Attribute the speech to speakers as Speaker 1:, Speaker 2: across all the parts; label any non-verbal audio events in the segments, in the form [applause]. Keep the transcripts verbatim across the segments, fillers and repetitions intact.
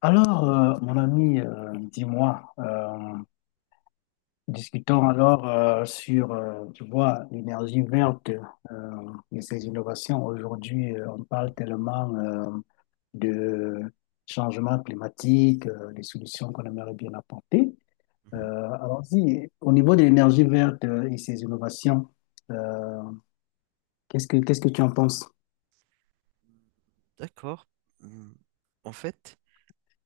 Speaker 1: Alors, euh, mon ami, euh, dis-moi, euh, discutons alors euh, sur, euh, tu vois, l'énergie verte euh, et ses innovations. Aujourd'hui, euh, on parle tellement euh, de changement climatique, euh, des solutions qu'on aimerait bien apporter.
Speaker 2: Mhm.
Speaker 1: Euh, alors, si, au niveau de l'énergie verte euh, et ses innovations, euh, qu'est-ce que, qu'est-ce que tu en penses?
Speaker 2: D'accord. Hum, En fait,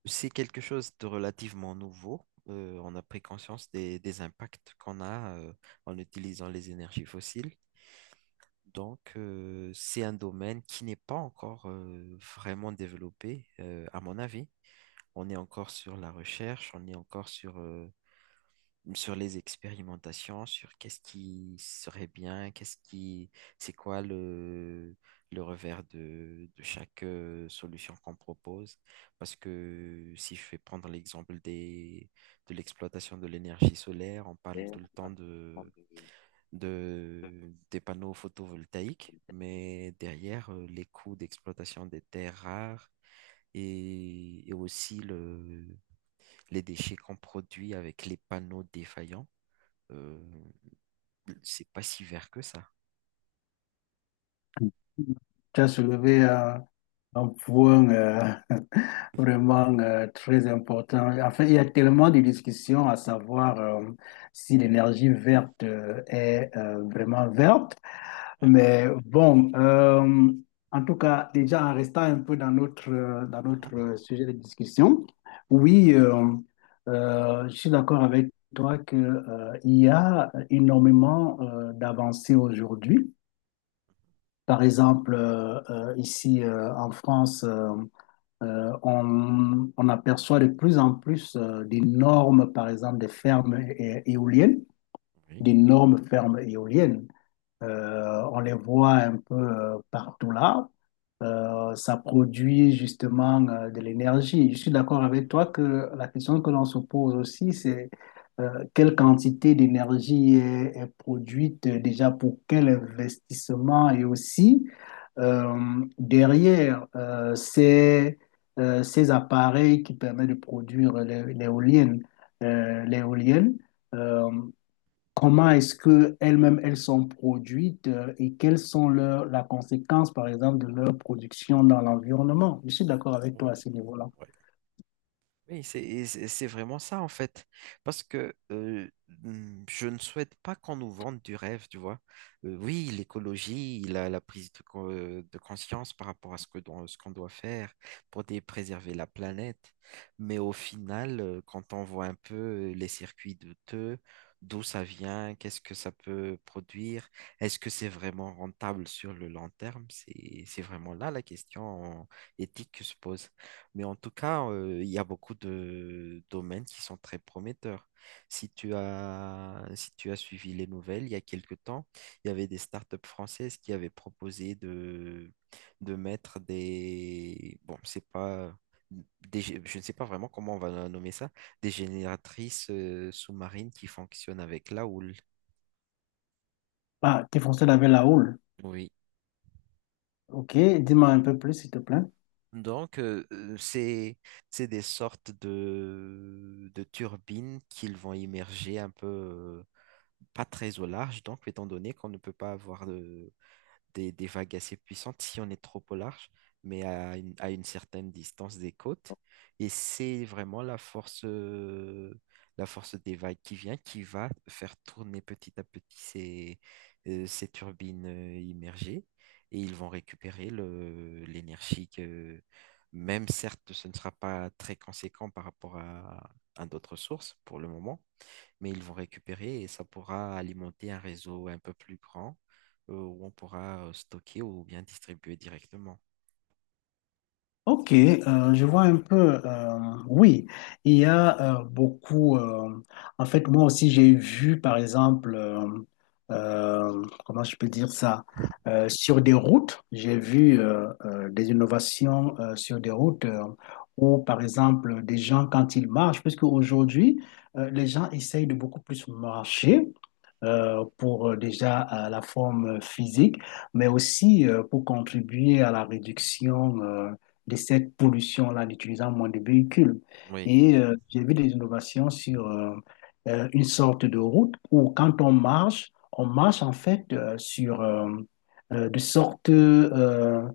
Speaker 2: c'est quelque chose de relativement nouveau. Euh, on a pris conscience des, des impacts qu'on a euh, en utilisant les énergies fossiles. Donc, euh, c'est un domaine qui n'est pas encore euh, vraiment développé, euh, à mon avis. On est encore sur la recherche, on est encore sur, euh, sur les expérimentations, sur qu'est-ce qui serait bien, qu'est-ce qui, c'est quoi le, le revers de, de chaque euh, solution qu'on propose. Parce que si je vais prendre l'exemple des, de l'exploitation de l'énergie solaire, on parle tout le temps de, de, des panneaux photovoltaïques, mais derrière, euh, les coûts d'exploitation des terres rares, Et, et aussi le, les déchets qu'on produit avec les panneaux défaillants. Euh, c'est pas si vert que ça.
Speaker 1: Tu as soulevé euh, un point. euh, Vraiment euh, très important. En fait, il y a tellement de discussions à savoir euh, si l'énergie verte euh, est euh, vraiment verte.
Speaker 2: Ouais.
Speaker 1: Mais bon, euh, en tout cas, déjà en restant un peu dans notre, euh, dans
Speaker 2: Mhm,
Speaker 1: notre euh, sujet de discussion,
Speaker 2: mhm.
Speaker 1: oui, euh, euh, je suis d'accord avec toi que, euh, il y a énormément euh, d'avancées aujourd'hui. Par exemple, euh, euh, ici euh, en France, euh, euh, on, on aperçoit de plus en plus euh, des normes, par exemple, des fermes é- éoliennes,
Speaker 2: Oui.
Speaker 1: des normes fermes éoliennes. Euh, on les voit un peu euh, partout là. Euh, ça produit justement euh, de l'énergie. Je suis d'accord avec toi que la question que l'on se pose aussi, c'est euh, quelle quantité d'énergie est, est produite euh, déjà pour quel investissement et aussi euh, derrière euh, ces, euh, ces appareils qui permettent de produire l'é- l'éolienne. Euh, l'éolienne, euh, Comment est-ce que elles-mêmes elles sont produites euh, et quelles sont leurs la conséquence par exemple de leur production dans l'environnement? Je suis d'accord avec toi à ce niveau-là.
Speaker 2: Oui. Oui, c'est c'est- c'est vraiment ça en fait. Parce que euh, mm, je ne souhaite pas qu'on nous vende du rêve, tu vois. Euh, oui, l'écologie, la, la prise de, co- euh, de conscience par rapport à ce que, don- ce qu'on doit faire pour dé- préserver la planète. Mais au final, euh, quand on voit un peu les circuits de douteux, d'où ça vient, qu'est-ce que ça peut produire, est-ce que c'est vraiment rentable sur le long terme? C'est, c'est vraiment là la question éthique que se pose. Mais en tout cas, euh, il y a beaucoup de domaines qui sont très prometteurs. Si tu as, si tu as suivi les nouvelles, il y a quelque temps, il y avait des startups françaises qui avaient proposé de, de mettre des... Bon, c'est pas... des gé- je ne sais pas vraiment comment on va nommer ça, des génératrices euh, sous-marines qui fonctionnent avec la houle.
Speaker 1: Ah, t'es foncé avec la houle.
Speaker 2: Oui.
Speaker 1: Ok, dis-moi un peu plus s'il te plaît.
Speaker 2: Donc, euh, euh, c'est, c'est des sortes de, de turbines qu'ils vont immerger un peu pas très au large, donc étant donné qu'on ne peut pas avoir de- des, des vagues assez puissantes si on est trop au large, mais à une, à une certaine distance des côtes. Et c'est vraiment la force, euh, la force des vagues qui vient, qui va faire tourner petit à petit ces, euh, ces turbines euh, immergées, et ils vont récupérer le, l'énergie que, même certes, ce ne sera pas très conséquent par rapport à, à d'autres sources pour le moment, mais ils vont récupérer et ça pourra alimenter un réseau un peu plus grand euh, où on pourra euh, stocker ou bien distribuer directement.
Speaker 1: Ok, euh, je vois un peu. Euh, oui, il y a euh, beaucoup. Euh, en fait, moi aussi, j'ai vu, par exemple, euh, euh, comment je peux dire ça. Euh, sur des routes, j'ai vu euh, euh, des innovations euh, sur des routes euh, où, par exemple, des gens, quand ils marchent, puisque aujourd'hui, euh, les gens essayent de beaucoup plus marcher. Euh, pour euh, déjà euh, la forme physique, mais aussi euh, pour contribuer à la réduction euh, de cette pollution-là, en utilisant moins de véhicules.
Speaker 2: Oui.
Speaker 1: Et euh, j'ai vu des innovations sur euh, euh, une sorte de route où quand on marche, on marche en fait euh, sur euh, euh, de sortes euh,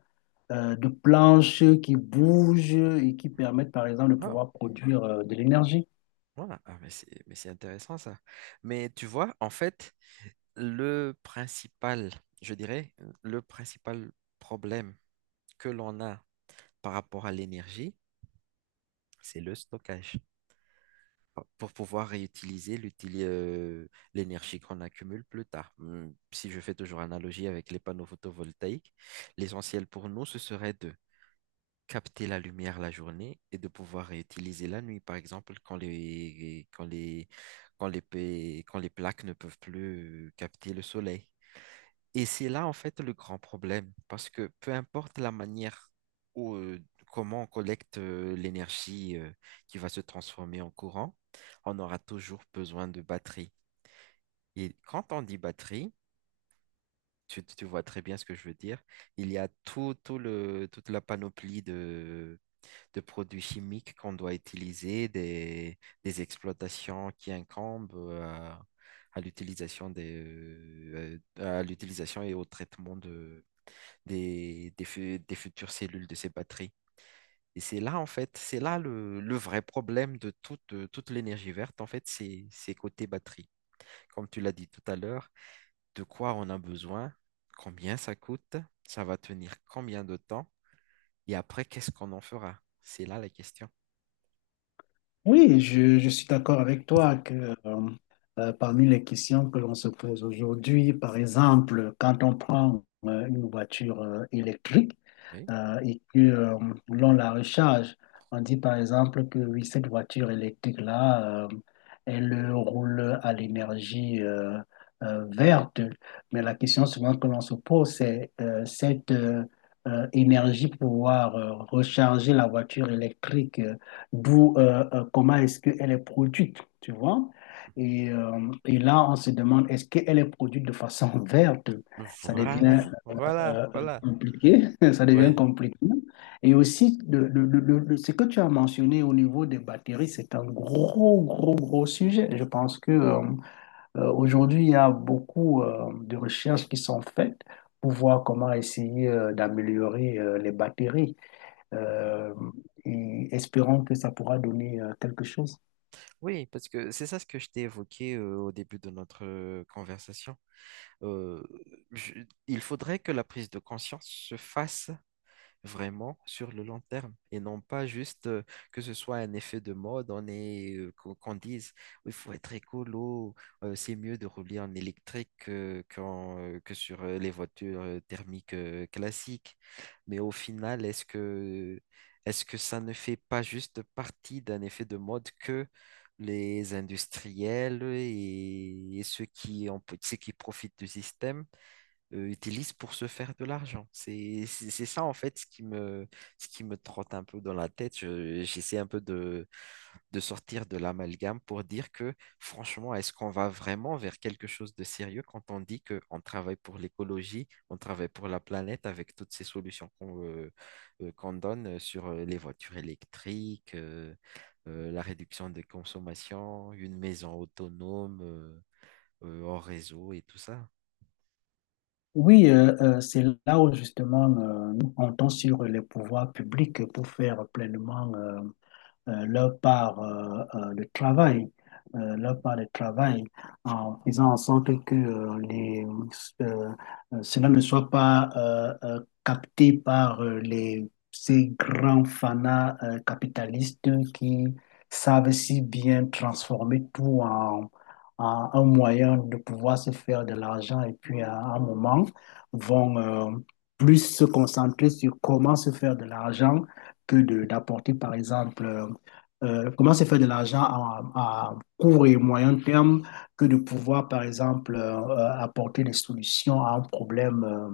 Speaker 1: euh, de planches qui bougent et qui permettent par exemple de
Speaker 2: Ah,
Speaker 1: pouvoir produire euh, de l'énergie.
Speaker 2: voilà. Ah, mais c'est, mais c'est intéressant ça. Mais tu vois, en fait, le principal, je dirais, le principal problème que l'on a par rapport à l'énergie, c'est le stockage, pour pouvoir réutiliser l'utili- euh, l'énergie qu'on accumule plus tard. Hum, Si je fais toujours analogie avec les panneaux photovoltaïques, l'essentiel pour nous, ce serait de capter la lumière la journée et de pouvoir réutiliser la nuit, par exemple, quand les, quand les, quand les, pa- quand les plaques ne peuvent plus euh, capter le soleil. Et c'est là, en fait, le grand problème, parce que peu importe la manière ou comment on collecte euh, l'énergie euh, qui va se transformer en courant, on aura toujours besoin de batterie. Et quand on dit batterie, tu, tu vois très bien ce que je veux dire, il y a tout, tout le, toute la panoplie de, de produits chimiques qu'on doit utiliser, des, des exploitations qui incombent euh, à, à l'utilisation des, euh, à l'utilisation et au traitement de des, des, fu- des futures cellules de ces batteries. Et c'est là, en fait, c'est là le, le vrai problème de toute, euh, toute l'énergie verte, en fait, c'est c'est côté batterie. Comme tu l'as dit tout à l'heure, de quoi on a besoin, combien ça coûte, ça va tenir combien de temps, et après, qu'est-ce qu'on en fera? C'est là la question.
Speaker 1: Oui, je, je suis d'accord avec toi que euh, euh, parmi les questions que l'on se pose aujourd'hui, par exemple, quand on prend euh, une voiture euh, électrique
Speaker 2: Oui.
Speaker 1: euh, et que euh, l'on la recharge, on dit par exemple que oui, cette voiture électrique-là, euh, elle roule à l'énergie euh, euh, verte. Mais la question souvent que l'on se pose, c'est euh, cette euh, euh, énergie pour pouvoir euh, recharger la voiture électrique. Euh, d'où euh, euh, comment est-ce qu'elle est produite, tu vois. Et, euh, et là, on se demande, est-ce qu'elle est produite de façon [laughs] verte? Ça
Speaker 2: Voilà,
Speaker 1: devient euh,
Speaker 2: voilà,
Speaker 1: euh,
Speaker 2: voilà.
Speaker 1: compliqué, [laughs] ça devient
Speaker 2: Oui.
Speaker 1: compliqué. Et aussi, le- le- le- le- le- ce que tu as mentionné au niveau des batteries, c'est un gros, gros, gros sujet. Je pense que euh, euh, aujourd'hui, il y a beaucoup euh, de recherches qui sont faites pour voir comment essayer euh, d'améliorer euh, les batteries
Speaker 2: Mhm.
Speaker 1: euh, et espérons que ça pourra donner euh, quelque chose.
Speaker 2: Oui, parce que c'est ça ce que je t'ai évoqué euh, au début de notre euh, conversation. Euh, je- il faudrait que la prise de conscience se fasse vraiment sur le long terme et non pas juste euh, que ce soit un effet de mode, on est, euh, qu'on qu'on dise il faut être écolo, euh, c'est mieux de rouler en électrique que, qu'en, euh, que sur euh, les voitures euh, thermiques euh, classiques. Mais au final, est-ce que, est-ce que ça ne fait pas juste partie d'un effet de mode que les industriels et, et ceux qui, en- ceux qui profitent du système euh, utilisent pour se faire de l'argent. C'est, c'est c'est ça en fait ce qui me, ce qui me trotte un peu dans la tête. Je- j'essaie un peu de, de sortir de l'amalgame pour dire que franchement, est-ce qu'on va vraiment vers quelque chose de sérieux quand on dit qu'on travaille pour l'écologie, on travaille pour la planète avec toutes ces solutions qu'on euh, euh, qu'on donne euh, sur euh, les voitures électriques, euh, euh, la réduction des consommations, une maison autonome, euh, euh, hors réseau et tout ça.
Speaker 1: Oui, euh, euh, c'est là où justement euh, nous comptons sur les pouvoirs publics pour faire pleinement euh, euh, leur part euh, euh, de travail, euh, leur part de travail, en faisant en sorte que euh, les, euh, euh, cela ne soit pas euh, euh, capté par euh, les, ces grands fanas euh, capitalistes qui savent si bien transformer tout en, en, un moyen de pouvoir se faire de l'argent et puis à un moment vont euh, plus se concentrer sur comment se faire de l'argent que de d'apporter par exemple euh, euh, comment se faire de l'argent à, à court et moyen terme que de pouvoir, par exemple, euh, euh, apporter des solutions à un problème euh,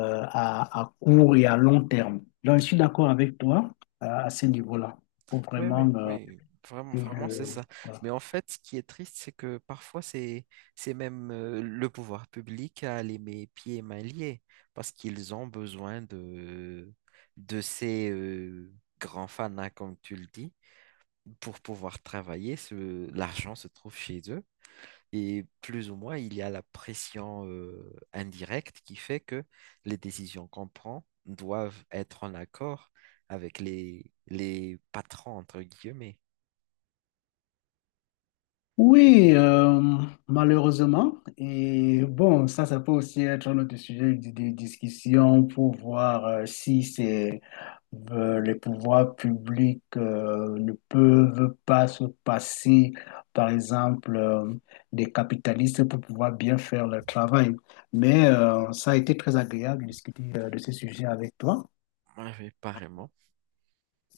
Speaker 1: euh, à, à court et à long terme. Donc, je suis d'accord avec toi euh, à ce niveau-là. Faut
Speaker 2: Oui, oui,
Speaker 1: vraiment. euh,
Speaker 2: oui, vraiment, vraiment, c'est
Speaker 1: que-
Speaker 2: ça. Mais en fait, ce qui est triste, c'est que parfois, c'est, c'est même euh, le pouvoir public a les mes pieds et mains liés parce qu'ils ont besoin de, de ces euh, grands fanas, comme tu le dis, pour pouvoir travailler. Ce, l'argent se trouve chez eux. Et plus ou moins, il y a la pression euh, indirecte qui fait que les décisions qu'on prend doivent être en accord avec les, les patrons, entre guillemets.
Speaker 1: Oui, euh, malheureusement. Et bon, ça, ça peut aussi être un autre sujet de, de discussion pour voir euh, si c'est. Euh, les pouvoirs publics euh, ne peuvent pas se passer, par exemple, euh, des capitalistes pour pouvoir bien faire leur travail. Mais euh, ça a été très agréable de discuter euh, de ces sujets avec toi.
Speaker 2: Ah oui, pareillement.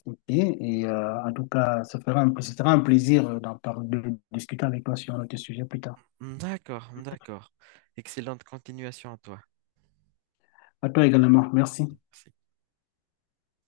Speaker 1: Ok. Et euh, en tout cas, ça fera un- ce sera un plaisir euh, d'en parler, de discuter avec toi sur notre sujet plus tard.
Speaker 2: D'accord, d'accord. Excellente continuation à toi.
Speaker 1: À toi également. Merci.